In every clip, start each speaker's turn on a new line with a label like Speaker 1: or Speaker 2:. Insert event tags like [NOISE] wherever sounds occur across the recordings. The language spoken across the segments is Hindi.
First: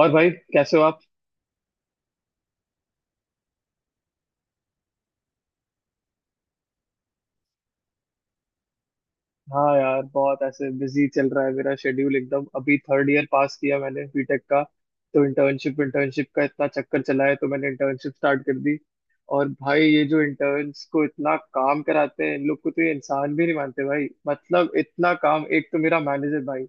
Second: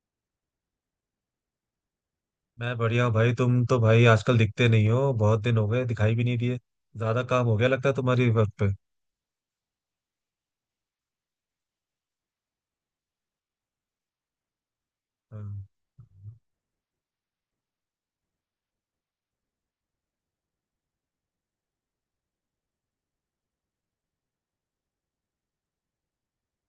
Speaker 1: और भाई, कैसे हो आप?
Speaker 2: मैं बढ़िया हूँ भाई। तुम तो भाई आजकल दिखते नहीं हो, बहुत दिन हो गए दिखाई भी नहीं दिए। ज्यादा काम हो गया लगता है तुम्हारी वर्क पे।
Speaker 1: हाँ यार, बहुत ऐसे बिजी चल रहा है मेरा शेड्यूल एकदम। अभी थर्ड ईयर पास किया मैंने बीटेक का, तो
Speaker 2: हाँ
Speaker 1: इंटर्नशिप इंटर्नशिप का इतना चक्कर चला है तो मैंने इंटर्नशिप स्टार्ट कर दी। और भाई, ये जो इंटर्न्स को इतना काम कराते हैं इन लोग को, तो ये इंसान भी नहीं मानते भाई। मतलब इतना काम, एक तो मेरा मैनेजर भाई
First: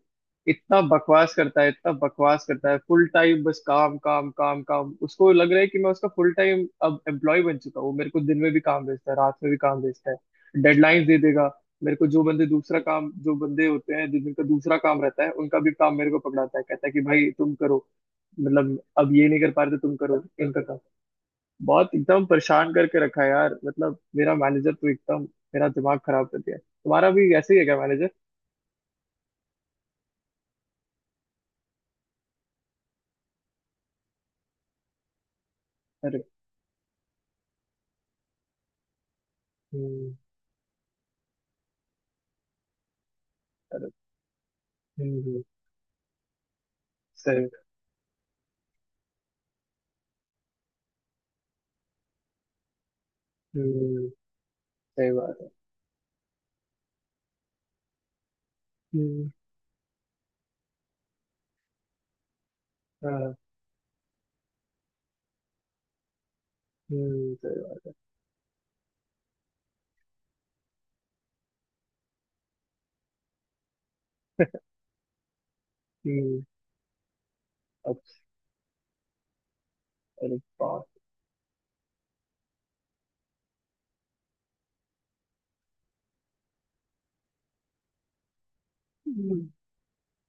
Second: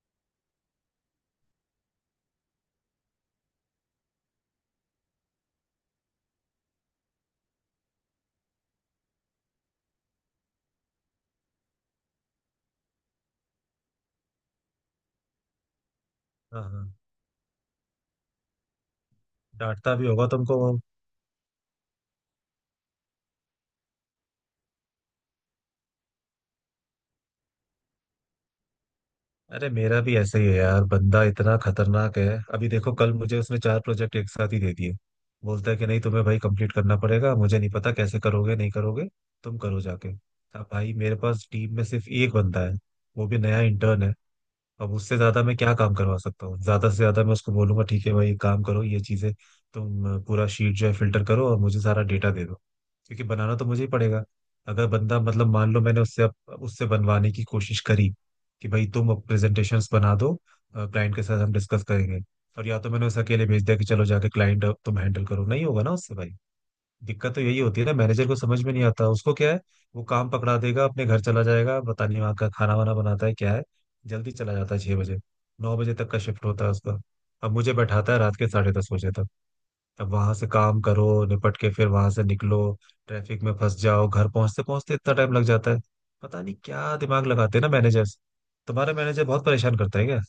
Speaker 1: इतना बकवास करता है, इतना बकवास करता है। फुल टाइम बस काम काम काम काम। उसको लग रहा है कि मैं उसका फुल टाइम अब एम्प्लॉय बन चुका हूँ। वो मेरे को दिन में भी काम भेजता है, रात में भी काम भेजता है, डेडलाइंस दे देगा। मेरे को जो बंदे दूसरा काम, जो बंदे होते हैं जिनका दूसरा काम रहता है, उनका भी काम मेरे को पकड़ाता है।
Speaker 2: हाँ
Speaker 1: कहता है
Speaker 2: हाँ,
Speaker 1: कि भाई तुम करो, मतलब अब ये नहीं कर पा रहे तो तुम
Speaker 2: डांटता भी
Speaker 1: करो
Speaker 2: होगा तुमको
Speaker 1: इनका
Speaker 2: वो।
Speaker 1: काम। बहुत एकदम परेशान करके रखा है यार। मतलब मेरा मैनेजर तो एकदम मेरा दिमाग खराब कर दिया। तुम्हारा भी ऐसे ही है क्या मैनेजर?
Speaker 2: अरे मेरा भी ऐसा ही है यार, बंदा इतना खतरनाक है। अभी देखो, कल मुझे उसने चार प्रोजेक्ट एक साथ ही दे दिए। बोलता है कि नहीं
Speaker 1: अरे
Speaker 2: तुम्हें भाई कंप्लीट करना पड़ेगा, मुझे नहीं पता कैसे करोगे नहीं करोगे, तुम करो जाके।
Speaker 1: हम्म।
Speaker 2: अब भाई मेरे पास टीम में सिर्फ एक बंदा है, वो भी नया
Speaker 1: अरे
Speaker 2: इंटर्न है। अब
Speaker 1: हम्म।
Speaker 2: उससे ज्यादा मैं क्या काम करवा सकता हूँ। ज्यादा से ज्यादा मैं
Speaker 1: सही।
Speaker 2: उसको बोलूंगा ठीक है भाई, एक काम करो ये चीजें, तुम पूरा शीट जो है फिल्टर करो और मुझे सारा डेटा दे दो, क्योंकि बनाना तो मुझे ही
Speaker 1: हम्म,
Speaker 2: पड़ेगा। अगर
Speaker 1: सही
Speaker 2: बंदा
Speaker 1: बात
Speaker 2: मतलब
Speaker 1: है।
Speaker 2: मान लो मैंने उससे अब उससे बनवाने की कोशिश करी, कि भाई तुम अब
Speaker 1: हम्म।
Speaker 2: प्रेजेंटेशंस बना दो, क्लाइंट के साथ हम डिस्कस करेंगे, और या तो मैंने उसे
Speaker 1: हाँ,
Speaker 2: अकेले भेज दिया कि चलो जाके क्लाइंट तुम हैंडल करो, नहीं होगा ना उससे भाई।
Speaker 1: हम्म,
Speaker 2: दिक्कत तो
Speaker 1: सही
Speaker 2: यही होती है ना,
Speaker 1: बात।
Speaker 2: मैनेजर को समझ में नहीं आता उसको क्या है। वो काम पकड़ा देगा अपने घर चला जाएगा, पता नहीं वहाँ का खाना वाना बनाता है क्या है। जल्दी चला जाता है 6 बजे। 9 बजे तक का
Speaker 1: हम्म।
Speaker 2: शिफ्ट होता है उसका, अब मुझे बैठाता है
Speaker 1: अच्छा।
Speaker 2: रात के 10:30 बजे तक। अब वहां
Speaker 1: अरे
Speaker 2: से काम
Speaker 1: बाप।
Speaker 2: करो निपट के, फिर वहां से निकलो, ट्रैफिक में फंस जाओ, घर पहुंचते पहुंचते इतना टाइम लग जाता है। पता नहीं क्या दिमाग लगाते हैं ना मैनेजर्स। तुम्हारा मैनेजर
Speaker 1: हम्म।
Speaker 2: बहुत परेशान करता है क्या?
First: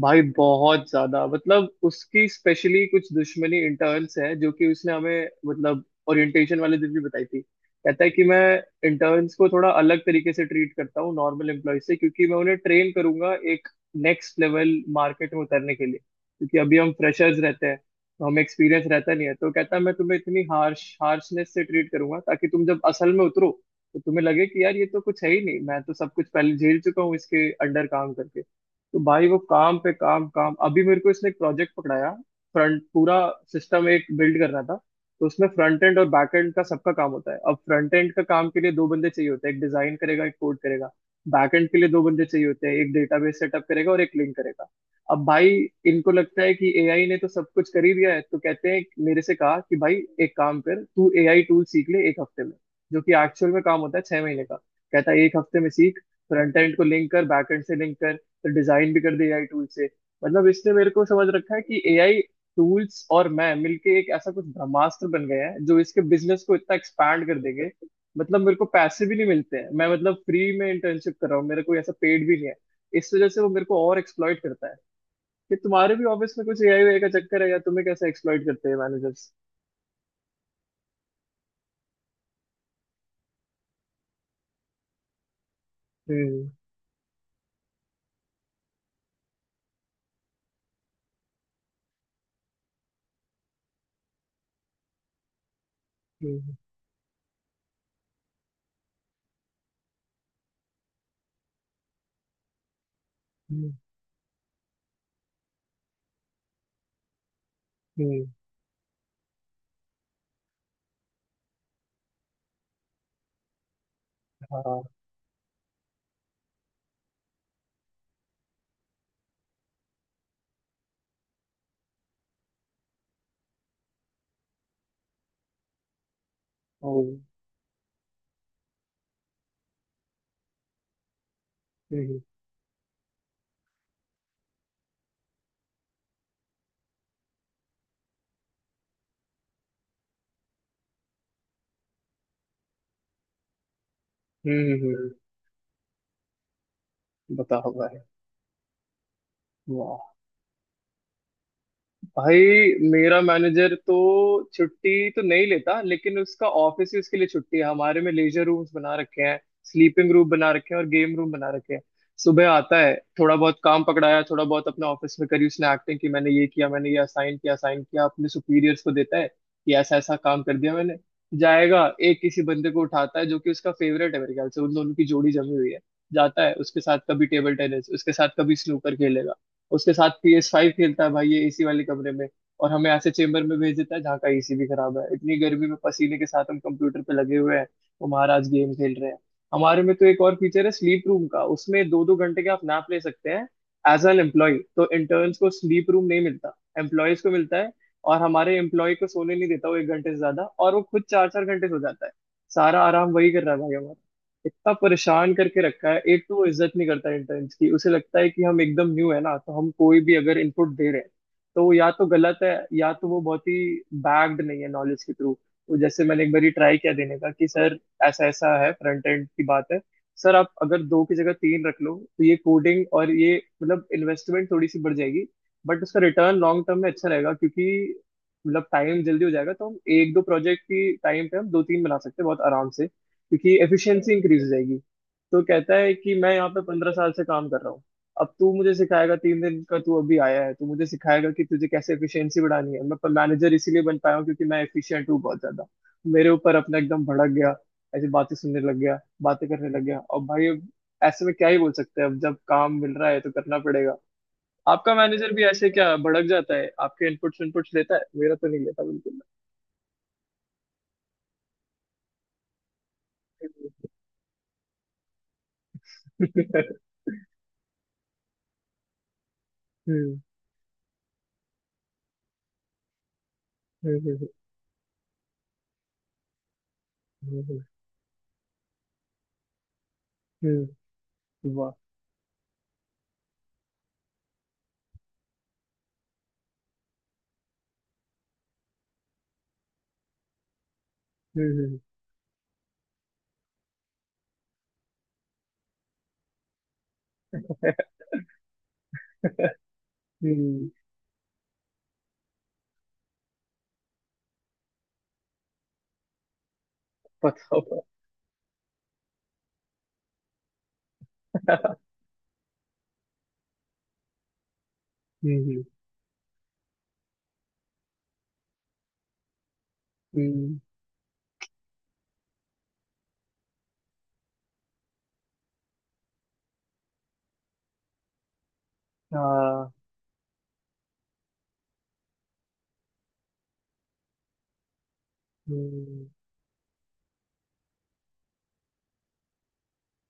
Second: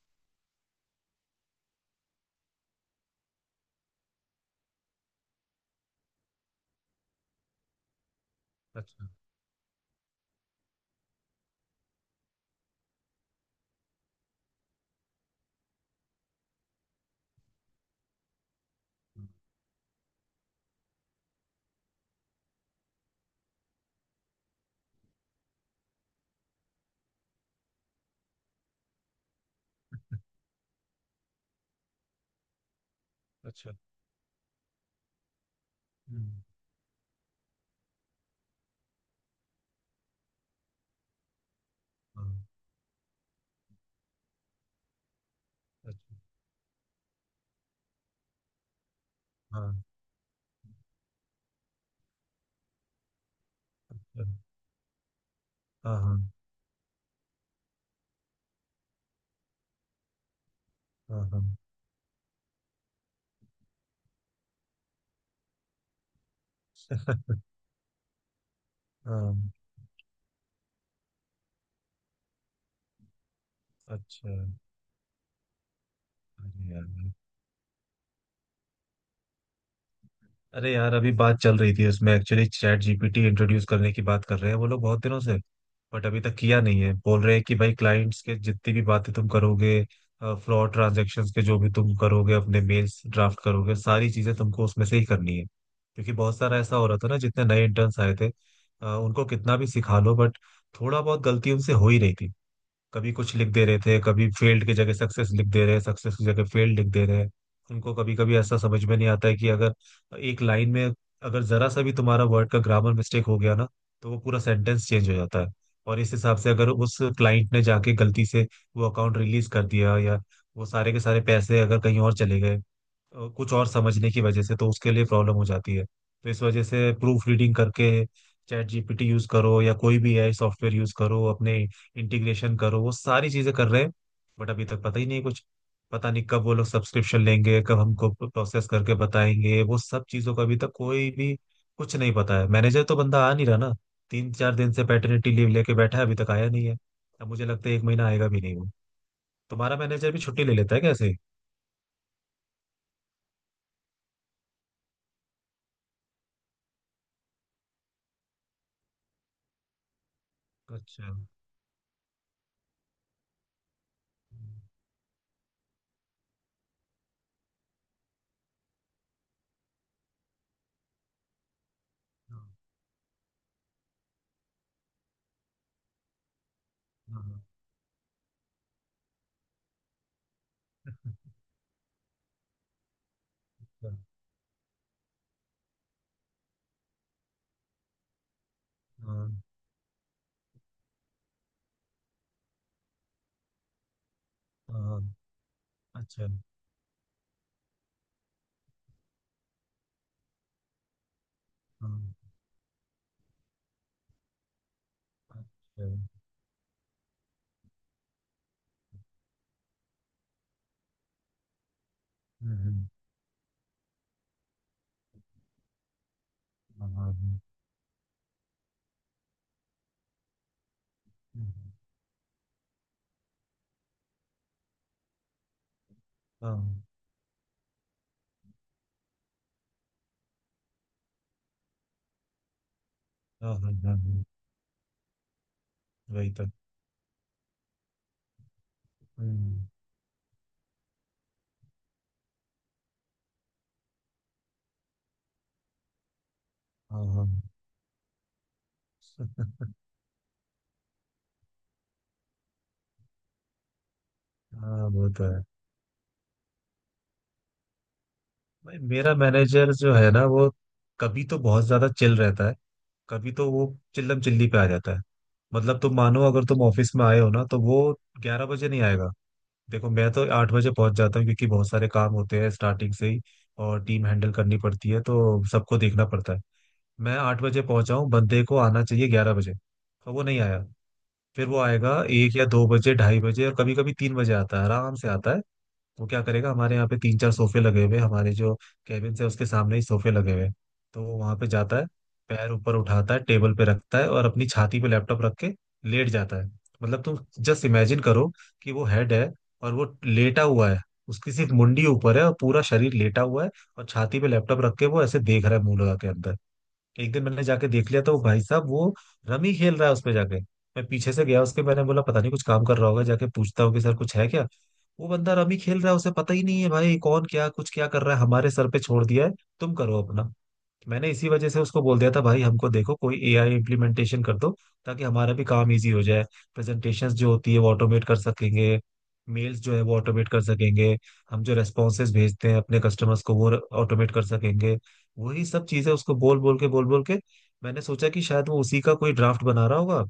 Speaker 1: भाई बहुत ज्यादा, मतलब उसकी स्पेशली कुछ दुश्मनी इंटर्न्स है, जो कि उसने हमें मतलब ओरिएंटेशन वाले दिन भी बताई थी। कहता है कि मैं
Speaker 2: अच्छा।
Speaker 1: इंटर्न्स को थोड़ा अलग तरीके से ट्रीट करता हूँ नॉर्मल एम्प्लॉय से, क्योंकि मैं उन्हें ट्रेन करूंगा एक नेक्स्ट लेवल मार्केट में उतरने के लिए। क्योंकि अभी हम फ्रेशर्स रहते हैं तो हमें एक्सपीरियंस रहता नहीं है, तो कहता है मैं तुम्हें इतनी हार्शनेस से ट्रीट करूंगा ताकि तुम जब असल में उतरो तो तुम्हें लगे कि यार, ये तो कुछ है ही नहीं, मैं तो सब कुछ पहले झेल चुका हूँ इसके अंडर काम करके। तो भाई, वो काम पे काम काम। अभी मेरे को इसने एक प्रोजेक्ट पकड़ाया, फ्रंट पूरा
Speaker 2: अच्छा।
Speaker 1: सिस्टम एक बिल्ड करना था। तो उसमें फ्रंट एंड और
Speaker 2: हम्म,
Speaker 1: बैक एंड का सबका काम होता है। अब फ्रंट एंड का काम के लिए दो बंदे चाहिए होते हैं, एक डिजाइन करेगा एक कोड करेगा। बैक एंड के लिए दो बंदे
Speaker 2: हाँ।
Speaker 1: चाहिए होते हैं, एक डेटाबेस सेटअप करेगा और एक लिंक करेगा। अब भाई, इनको
Speaker 2: अच्छा।
Speaker 1: लगता है कि एआई ने तो सब कुछ कर ही दिया है, तो कहते हैं, मेरे से कहा कि
Speaker 2: हाँ।
Speaker 1: भाई एक काम कर, तू एआई टूल सीख ले एक हफ्ते में, जो कि एक्चुअल में काम होता है छह
Speaker 2: अच्छा,
Speaker 1: महीने का। कहता है एक हफ्ते में
Speaker 2: हाँ
Speaker 1: सीख,
Speaker 2: हाँ
Speaker 1: फ्रंट एंड को लिंक कर, बैक एंड से लिंक कर, डिजाइन भी कर दी एआई टूल से। मतलब इसने मेरे को
Speaker 2: हाँ
Speaker 1: समझ
Speaker 2: हाँ
Speaker 1: रखा है कि एआई टूल्स और मैं मिलके एक ऐसा कुछ ब्रह्मास्त्र बन गए हैं जो इसके बिजनेस को इतना एक्सपैंड कर देंगे। मतलब मेरे को पैसे भी नहीं
Speaker 2: हाँ।
Speaker 1: मिलते हैं, मैं मतलब फ्री में इंटर्नशिप कर रहा हूँ, मेरा कोई ऐसा पेड भी नहीं है। इस वजह से वो मेरे को और
Speaker 2: अच्छा।
Speaker 1: एक्सप्लॉइट करता है। कि तुम्हारे भी ऑफिस में कुछ
Speaker 2: अरे
Speaker 1: एआई
Speaker 2: यार,
Speaker 1: वाई का चक्कर है, या तुम्हें कैसे एक्सप्लॉइट करते हैं मैनेजर्स?
Speaker 2: अरे यार, अभी बात चल रही थी उसमें एक्चुअली चैट जीपीटी इंट्रोड्यूस करने की बात कर रहे हैं वो लोग बहुत दिनों से। बट अभी तक
Speaker 1: हम्म
Speaker 2: किया नहीं है। बोल रहे हैं कि भाई, क्लाइंट्स के जितनी भी बातें तुम करोगे, फ्रॉड ट्रांजैक्शंस के जो भी तुम करोगे, अपने मेल्स ड्राफ्ट करोगे, सारी चीजें तुमको उसमें से ही करनी है, क्योंकि बहुत
Speaker 1: हम्म।
Speaker 2: सारा ऐसा हो रहा था ना, जितने नए इंटर्न्स आए थे, उनको कितना भी सिखा लो बट थोड़ा बहुत गलती उनसे हो ही रही थी। कभी कुछ लिख दे
Speaker 1: हम्म।
Speaker 2: रहे थे, कभी फेल्ड की जगह सक्सेस लिख दे रहे हैं, सक्सेस की जगह फेल्ड लिख दे रहे हैं। उनको कभी
Speaker 1: हम्म,
Speaker 2: कभी ऐसा समझ में नहीं आता है कि अगर एक लाइन में अगर जरा सा भी तुम्हारा वर्ड का ग्रामर मिस्टेक हो गया ना, तो वो पूरा सेंटेंस
Speaker 1: हाँ।
Speaker 2: चेंज हो जाता है। और इस हिसाब से अगर उस क्लाइंट ने जाके गलती से वो अकाउंट रिलीज कर दिया, या वो सारे के सारे पैसे अगर कहीं और चले गए कुछ और समझने की वजह से, तो उसके लिए प्रॉब्लम हो जाती है। तो इस वजह
Speaker 1: ओ,
Speaker 2: से प्रूफ रीडिंग करके चैट जीपीटी यूज करो, या कोई भी एआई सॉफ्टवेयर यूज करो, अपने
Speaker 1: हम्म।
Speaker 2: इंटीग्रेशन करो, वो सारी चीजें कर रहे हैं। बट अभी तक पता ही नहीं कुछ, पता नहीं कब वो लोग सब्सक्रिप्शन लेंगे, कब हमको प्रोसेस करके बताएंगे वो सब चीजों का, अभी तक कोई भी कुछ नहीं पता है। मैनेजर तो बंदा आ नहीं रहा ना, तीन चार
Speaker 1: हम्म।
Speaker 2: दिन से पैटर्निटी लीव लेके बैठा है, अभी तक आया नहीं है। अब मुझे लगता
Speaker 1: बताओ
Speaker 2: है एक
Speaker 1: भाई।
Speaker 2: महीना आएगा भी नहीं वो। तुम्हारा
Speaker 1: वाह।
Speaker 2: मैनेजर भी छुट्टी ले लेता है कैसे?
Speaker 1: भाई, मेरा मैनेजर तो छुट्टी तो नहीं लेता, लेकिन उसका ऑफिस ही उसके लिए छुट्टी है। हमारे में लेजर रूम्स बना रखे हैं, स्लीपिंग रूम बना रखे हैं और
Speaker 2: अच्छा।
Speaker 1: गेम रूम बना रखे हैं। सुबह आता है, थोड़ा बहुत काम पकड़ाया, थोड़ा बहुत अपने ऑफिस में करी उसने एक्टिंग की, मैंने ये किया, मैंने ये असाइन किया, असाइन किया, अपने सुपीरियर्स को देता है कि ऐसा ऐसा काम कर दिया मैंने। जाएगा, एक किसी बंदे को उठाता है जो कि उसका फेवरेट है, मेरे ख्याल से उन दोनों की जोड़ी जमी हुई है। जाता है उसके साथ, कभी
Speaker 2: हाँ
Speaker 1: टेबल टेनिस उसके साथ, कभी स्नूकर खेलेगा उसके साथ, PS5 खेलता है भाई ये, एसी वाले कमरे में। और हमें ऐसे चेम्बर में भेज देता
Speaker 2: हाँ
Speaker 1: है जहाँ का एसी भी खराब है। इतनी गर्मी में पसीने के साथ हम कंप्यूटर पे लगे हुए हैं, वो महाराज गेम खेल रहे हैं। हमारे में तो एक और फीचर है, स्लीप रूम का, उसमें दो दो घंटे का आप नैप ले सकते हैं। एज एन एम्प्लॉय,
Speaker 2: हाँ
Speaker 1: तो
Speaker 2: हाँ,
Speaker 1: इंटर्न्स को स्लीप रूम नहीं
Speaker 2: अच्छा।
Speaker 1: मिलता, एम्प्लॉयज को मिलता है। और हमारे एम्प्लॉय को सोने नहीं देता वो एक घंटे से ज्यादा, और वो खुद चार चार घंटे सो जाता है।
Speaker 2: हाँ।
Speaker 1: सारा आराम वही कर रहा है भाई हमारा। इतना परेशान करके
Speaker 2: अच्छा।
Speaker 1: रखा है। एक तो वो इज्जत नहीं करता इंटर्न्स की, उसे लगता है कि हम एकदम न्यू है ना, तो हम कोई भी अगर इनपुट दे रहे हैं तो वो या तो गलत है
Speaker 2: हम्म हम्म,
Speaker 1: या तो वो बहुत ही बैग्ड नहीं है नॉलेज के थ्रू। तो जैसे मैंने एक बार ट्राई
Speaker 2: हाँ
Speaker 1: किया
Speaker 2: हाँ
Speaker 1: देने का,
Speaker 2: हाँ
Speaker 1: कि सर ऐसा ऐसा है, फ्रंट एंड की बात है, सर आप अगर दो की जगह तीन रख लो तो ये कोडिंग और ये, मतलब इन्वेस्टमेंट थोड़ी सी बढ़ जाएगी बट उसका रिटर्न
Speaker 2: हाँ
Speaker 1: लॉन्ग टर्म में अच्छा रहेगा। क्योंकि मतलब टाइम जल्दी हो जाएगा, तो हम एक दो प्रोजेक्ट की टाइम पे हम दो तीन बना सकते हैं बहुत आराम से,
Speaker 2: हाँ
Speaker 1: क्योंकि
Speaker 2: हाँ,
Speaker 1: एफिशिएंसी
Speaker 2: हाँ,
Speaker 1: इंक्रीज हो जाएगी। तो कहता है कि
Speaker 2: वही
Speaker 1: मैं
Speaker 2: तो।
Speaker 1: यहाँ पे 15 साल से काम कर रहा हूँ, अब तू मुझे सिखाएगा? तीन
Speaker 2: हम्म।
Speaker 1: दिन का तू अभी आया है, तू मुझे सिखाएगा कि तुझे कैसे एफिशिएंसी बढ़ानी है? मैं मैनेजर इसीलिए बन पाया हूँ क्योंकि मैं एफिशिएंट हूँ बहुत ज्यादा। मेरे ऊपर अपना एकदम
Speaker 2: हाँ हाँ
Speaker 1: भड़क गया, ऐसी बातें सुनने लग गया, बातें करने लग गया। और भाई अब ऐसे में क्या ही बोल सकते हैं, अब जब काम मिल रहा है तो करना पड़ेगा।
Speaker 2: हाँ।
Speaker 1: आपका
Speaker 2: वो तो
Speaker 1: मैनेजर
Speaker 2: है।
Speaker 1: भी ऐसे क्या भड़क जाता है? आपके इनपुट्स इनपुट्स लेता है? मेरा तो नहीं
Speaker 2: भाई
Speaker 1: लेता
Speaker 2: मेरा
Speaker 1: बिल्कुल।
Speaker 2: मैनेजर जो है ना, वो कभी तो बहुत ज्यादा चिल रहता है, कभी तो वो चिल्लम चिल्ली पे आ जाता है। मतलब तुम मानो अगर तुम
Speaker 1: [LAUGHS]
Speaker 2: ऑफिस में आए हो ना, तो वो 11 बजे नहीं आएगा। देखो, मैं
Speaker 1: हम्म।
Speaker 2: तो 8 बजे पहुंच जाता हूँ, क्योंकि बहुत सारे काम होते हैं स्टार्टिंग से ही, और
Speaker 1: हम्म।
Speaker 2: टीम
Speaker 1: हम्म।
Speaker 2: हैंडल करनी पड़ती है तो सबको देखना पड़ता है। मैं आठ
Speaker 1: हम्म।
Speaker 2: बजे पहुंचा हूँ, बंदे को आना चाहिए 11 बजे, पर वो नहीं आया।
Speaker 1: हम्म।
Speaker 2: फिर वो
Speaker 1: वाह।
Speaker 2: आएगा 1 या 2 बजे, 2:30 बजे, और कभी कभी 3 बजे आता है, आराम से आता है। वो क्या करेगा, हमारे यहाँ पे तीन चार सोफे लगे हुए हैं, हमारे जो कैबिन है उसके सामने ही सोफे लगे हुए हैं। तो वो वहां पे जाता
Speaker 1: हम्म।
Speaker 2: है, पैर ऊपर उठाता है टेबल पे रखता है, और अपनी छाती पे लैपटॉप रख के लेट जाता है। मतलब तुम जस्ट इमेजिन करो, कि वो हेड
Speaker 1: [LAUGHS]
Speaker 2: है
Speaker 1: हम्म।
Speaker 2: और वो लेटा
Speaker 1: हम्म,
Speaker 2: हुआ है, उसकी सिर्फ मुंडी ऊपर है और पूरा शरीर लेटा हुआ है, और छाती पे लैपटॉप रख के वो ऐसे देख रहा है मुंह लगा के अंदर। एक दिन मैंने
Speaker 1: बताओ।
Speaker 2: जाके
Speaker 1: हम्म।
Speaker 2: देख लिया तो वो भाई साहब वो रमी खेल रहा है उसपे जाके। मैं पीछे से गया उसके, मैंने बोला पता नहीं कुछ काम कर रहा होगा, जाके पूछता हूँ कि सर कुछ है क्या। वो बंदा रमी
Speaker 1: हम्म।
Speaker 2: खेल रहा है, उसे पता ही नहीं है भाई कौन क्या कुछ क्या कर रहा है, हमारे सर पे छोड़ दिया है, तुम करो अपना।
Speaker 1: हम्म।
Speaker 2: मैंने इसी वजह से उसको बोल दिया था, भाई हमको देखो कोई एआई इम्प्लीमेंटेशन कर दो, ताकि हमारा भी काम इजी हो जाए, प्रेजेंटेशंस जो होती है वो ऑटोमेट कर सकेंगे, मेल्स
Speaker 1: हाँ।
Speaker 2: जो है वो ऑटोमेट कर सकेंगे, हम जो रेस्पॉन्सेज भेजते हैं अपने कस्टमर्स को वो ऑटोमेट कर सकेंगे, वही सब चीजें
Speaker 1: हम्म।
Speaker 2: उसको बोल बोल के, बोल बोल के। मैंने सोचा कि शायद वो उसी का कोई ड्राफ्ट बना रहा होगा,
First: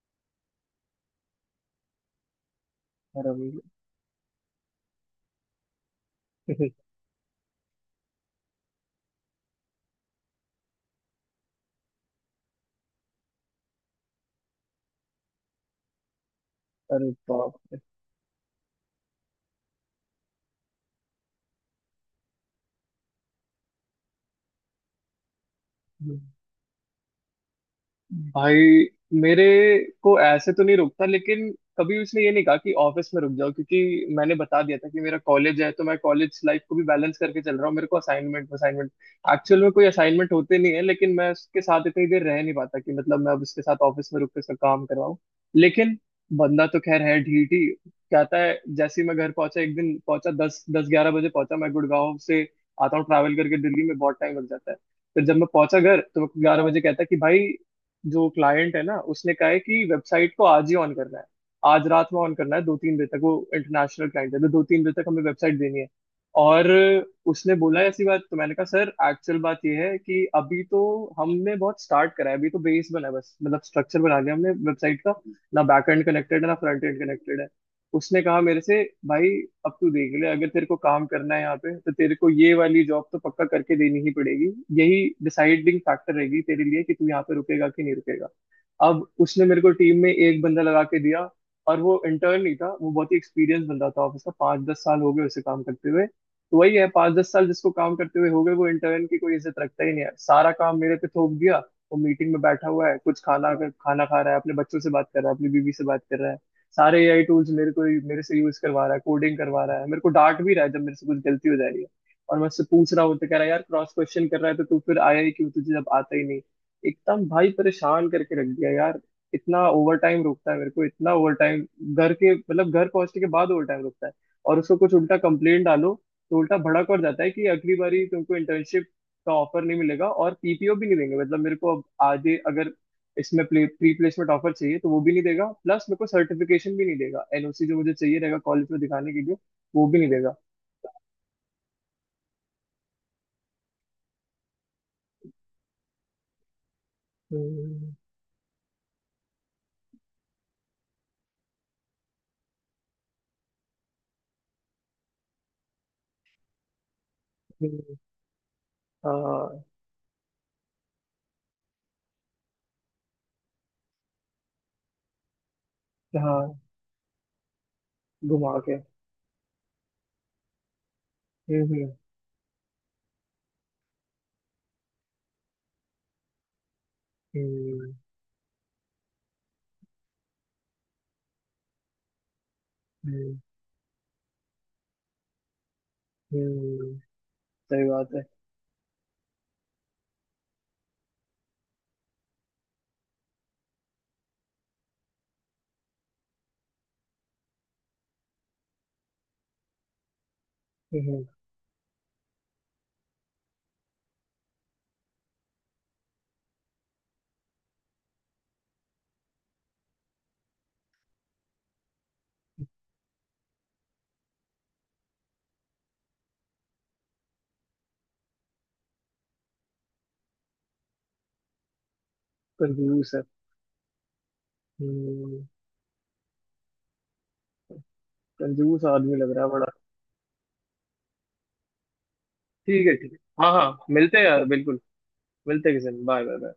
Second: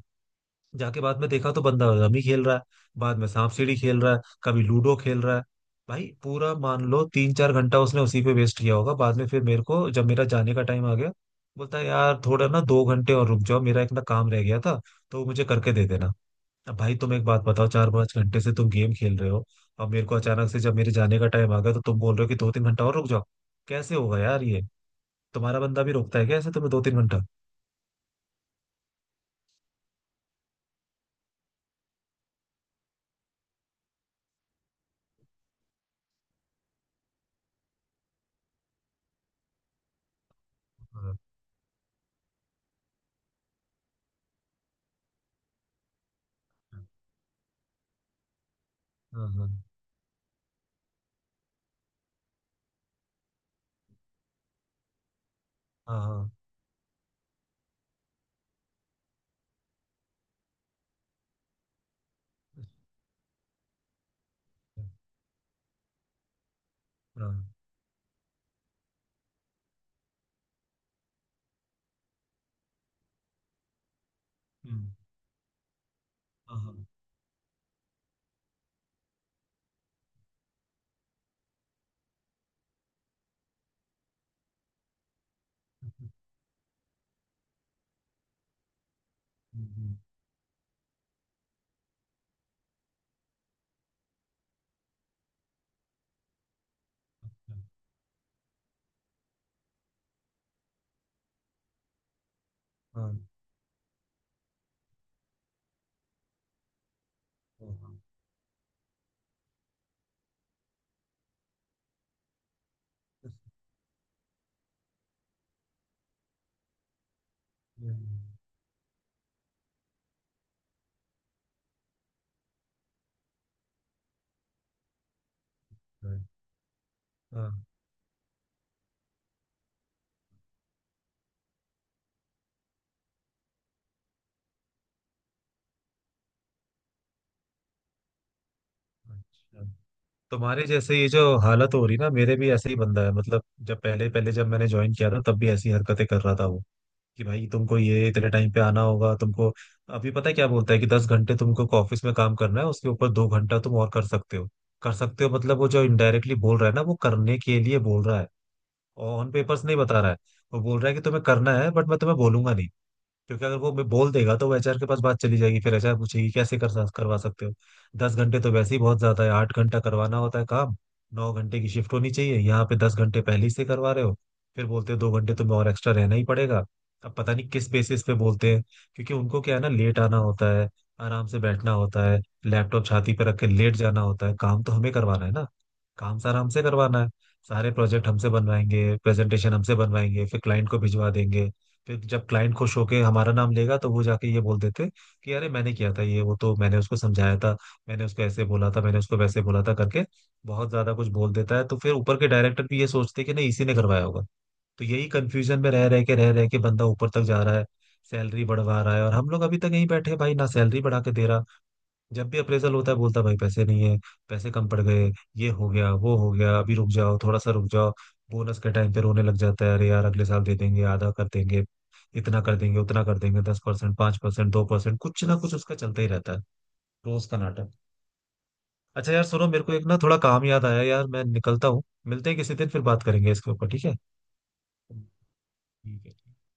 Speaker 2: जाके बाद में देखा तो बंदा रमी खेल रहा है, बाद में
Speaker 1: अरे।
Speaker 2: सांप सीढ़ी खेल रहा है, कभी लूडो खेल रहा है। भाई पूरा
Speaker 1: [LAUGHS]
Speaker 2: मान लो तीन चार घंटा उसने उसी पे वेस्ट किया होगा, बाद में फिर मेरे को, जब मेरा जाने का टाइम आ गया, बोलता है यार थोड़ा ना 2 घंटे और रुक जाओ, मेरा एक ना काम रह गया था, तो वो मुझे करके दे देना। अब भाई
Speaker 1: अरे
Speaker 2: तुम एक बात
Speaker 1: बाप।
Speaker 2: बताओ, चार पांच घंटे से तुम गेम खेल रहे हो, अब मेरे को अचानक से जब मेरे जाने का टाइम आ गया तो तुम बोल रहे हो कि दो तीन घंटा और रुक जाओ, कैसे होगा यार ये। तुम्हारा बंदा भी रोकता
Speaker 1: हम्म।
Speaker 2: है क्या ऐसे तुम्हें दो तीन घंटा?
Speaker 1: भाई मेरे को ऐसे तो नहीं रोकता, लेकिन कभी उसने ये नहीं कहा कि ऑफिस में रुक जाओ, क्योंकि मैंने बता दिया था कि मेरा कॉलेज है, तो मैं कॉलेज लाइफ को भी बैलेंस करके चल रहा हूँ। मेरे को असाइनमेंट असाइनमेंट, एक्चुअल में कोई असाइनमेंट होते नहीं है, लेकिन
Speaker 2: हाँ
Speaker 1: मैं उसके साथ इतनी देर रह नहीं पाता कि मतलब मैं अब उसके साथ ऑफिस में रुक के उसका काम करवाऊँ। लेकिन बंदा तो खैर है ढीठ ही। कहता है, जैसे ही मैं
Speaker 2: हाँ
Speaker 1: घर
Speaker 2: हाँ
Speaker 1: पहुंचा, एक दिन पहुंचा दस दस 11 बजे पहुंचा, मैं गुड़गांव से आता हूँ ट्रैवल करके, दिल्ली में बहुत टाइम लग जाता है। फिर जब मैं पहुंचा घर
Speaker 2: हाँ
Speaker 1: तो मेरे
Speaker 2: हाँ,
Speaker 1: को 11 बजे कहता है कि भाई, जो क्लाइंट है ना उसने कहा है कि वेबसाइट को आज ही ऑन करना है, आज रात में ऑन करना है, दो तीन बजे तक, वो इंटरनेशनल क्लाइंट है तो दो तीन बजे तक हमें वेबसाइट देनी है। और
Speaker 2: हाँ,
Speaker 1: उसने बोला ऐसी बात, तो मैंने कहा सर एक्चुअल बात ये है कि अभी तो हमने बहुत स्टार्ट करा है, अभी तो बेस बना है बस, मतलब स्ट्रक्चर बना लिया हमने
Speaker 2: Mm,
Speaker 1: वेबसाइट का, ना बैक एंड कनेक्टेड है ना
Speaker 2: uh-huh.
Speaker 1: फ्रंट एंड कनेक्टेड है। उसने कहा मेरे से, भाई अब तू देख ले, अगर तेरे को काम करना है यहाँ पे तो तेरे को ये वाली जॉब तो पक्का करके देनी ही पड़ेगी, यही डिसाइडिंग फैक्टर रहेगी तेरे लिए कि तू यहाँ पे रुकेगा कि नहीं रुकेगा। अब उसने मेरे को
Speaker 2: हम्म,
Speaker 1: टीम में एक बंदा लगा के दिया, और वो इंटर्न नहीं था, वो बहुत ही एक्सपीरियंस बंदा था ऑफिस का, 5-10 साल हो गए उसे काम करते हुए। तो वही है, 5-10 साल
Speaker 2: हाँ,
Speaker 1: जिसको काम करते हुए हो गए वो इंटर्न की कोई इज्जत रखता ही नहीं है, सारा काम मेरे पे थोप दिया। वो मीटिंग में बैठा हुआ है,
Speaker 2: हाँ,
Speaker 1: कुछ खाना खाना खा रहा है, अपने बच्चों से बात कर रहा है, अपनी बीवी से बात कर रहा है। सारे एआई टूल्स मेरे को,
Speaker 2: हाँ,
Speaker 1: मेरे से यूज करवा रहा है, कोडिंग करवा रहा है, मेरे को डांट भी रहा है जब मेरे से कुछ गलती हो जा रही है। और मैं उससे पूछ रहा हूँ तो कह रहा है यार क्रॉस क्वेश्चन कर रहा है तो तू फिर आया ही क्यों, तुझे जब आता ही नहीं। एकदम भाई परेशान
Speaker 2: हम्म,
Speaker 1: करके रख दिया यार। इतना ओवर टाइम रुकता है मेरे को, इतना ओवर टाइम, घर के मतलब घर पहुंचने के बाद ओवर टाइम रुकता है। और उसको कुछ उल्टा कंप्लेंट डालो
Speaker 2: right,
Speaker 1: तो उल्टा भड़क और जाता है कि
Speaker 2: हाँ,
Speaker 1: अगली बारी तुमको इंटर्नशिप का ऑफर नहीं मिलेगा, और पीपीओ भी नहीं देंगे। मतलब मेरे को अब आगे अगर इसमें प्री प्लेसमेंट ऑफर चाहिए तो वो भी नहीं देगा, प्लस मेरे को सर्टिफिकेशन भी नहीं देगा, एनओसी जो मुझे चाहिए रहेगा कॉलेज में दिखाने के लिए,
Speaker 2: अच्छा।
Speaker 1: वो भी नहीं देगा।
Speaker 2: तुम्हारे जैसे ये जो हालत हो रही ना, मेरे भी ऐसे ही बंदा है। मतलब जब पहले पहले जब मैंने ज्वाइन किया था, तब भी ऐसी हरकतें कर रहा था वो। कि भाई तुमको
Speaker 1: हम्म,
Speaker 2: ये इतने टाइम पे आना होगा तुमको। अभी पता है क्या बोलता है, कि 10 घंटे तुमको ऑफिस में काम करना है, उसके ऊपर 2 घंटा तुम और कर सकते हो। कर सकते हो मतलब वो जो इनडायरेक्टली बोल रहा है ना, वो करने के लिए
Speaker 1: हम्म।
Speaker 2: बोल रहा है। ऑन
Speaker 1: हाँ
Speaker 2: पेपर्स नहीं बता रहा है। वो बोल रहा है कि तुम्हें करना है, बट मैं तुम्हें बोलूंगा नहीं, क्योंकि अगर वो मैं बोल देगा तो वो एचआर के पास बात चली जाएगी, फिर एचआर पूछेगी कैसे
Speaker 1: हाँ।
Speaker 2: करवा सकते हो। दस घंटे तो
Speaker 1: घुमा
Speaker 2: वैसे
Speaker 1: के।
Speaker 2: ही बहुत ज्यादा है, 8 घंटा करवाना होता है काम। 9 घंटे की
Speaker 1: हम्म।
Speaker 2: शिफ्ट होनी चाहिए यहाँ पे, 10 घंटे पहले ही से करवा रहे हो, फिर बोलते हो 2 घंटे तुम्हें और एक्स्ट्रा रहना ही पड़ेगा। अब पता नहीं किस
Speaker 1: हम्म,
Speaker 2: बेसिस पे बोलते हैं। क्योंकि उनको क्या है ना, लेट आना होता है, आराम से बैठना होता है, लैपटॉप छाती पे रख
Speaker 1: हम्म।
Speaker 2: के लेट जाना होता है। काम तो हमें करवाना है ना, काम सारा हमसे
Speaker 1: हम्म,
Speaker 2: करवाना है, सारे
Speaker 1: सही
Speaker 2: प्रोजेक्ट
Speaker 1: बात है।
Speaker 2: हमसे बनवाएंगे, प्रेजेंटेशन हमसे बनवाएंगे, फिर क्लाइंट को भिजवा देंगे। फिर जब क्लाइंट खुश होके हमारा नाम लेगा, तो वो जाके ये बोल देते कि अरे मैंने किया था ये वो, तो मैंने उसको समझाया था, मैंने उसको ऐसे बोला था, मैंने उसको वैसे बोला था करके, बहुत ज्यादा कुछ
Speaker 1: हम्म,
Speaker 2: बोल देता है। तो फिर ऊपर के डायरेक्टर भी ये सोचते कि नहीं इसी ने करवाया होगा। तो यही कंफ्यूजन में रह रह के बंदा ऊपर तक जा रहा है, सैलरी बढ़वा रहा है, और हम लोग अभी तक यहीं बैठे हैं भाई, ना सैलरी बढ़ा के दे रहा। जब भी अप्रेजल होता है बोलता है भाई पैसे नहीं है, पैसे कम पड़ गए, ये हो गया वो हो गया, अभी रुक जाओ थोड़ा सा रुक जाओ। बोनस के टाइम पे रोने लग जाता है, अरे यार अगले साल दे देंगे, आधा कर देंगे, इतना कर देंगे उतना
Speaker 1: कंजूस
Speaker 2: कर
Speaker 1: है।
Speaker 2: देंगे, 10% 5% 2%, कुछ ना
Speaker 1: हम्म,
Speaker 2: कुछ उसका चलता ही रहता है। रोज का नाटक।
Speaker 1: कंजूस
Speaker 2: अच्छा
Speaker 1: आदमी
Speaker 2: यार
Speaker 1: लग रहा
Speaker 2: सुनो,
Speaker 1: है
Speaker 2: मेरे
Speaker 1: बड़ा।
Speaker 2: को एक ना थोड़ा काम याद आया यार, मैं निकलता हूँ, मिलते हैं किसी दिन, फिर
Speaker 1: ठीक है,
Speaker 2: बात
Speaker 1: ठीक है।
Speaker 2: करेंगे
Speaker 1: हाँ
Speaker 2: इसके ऊपर,
Speaker 1: हाँ,
Speaker 2: ठीक है?
Speaker 1: मिलते हैं यार, बिल्कुल। मिलते हैं किसी दिन,
Speaker 2: ठीक है।
Speaker 1: Bye bye.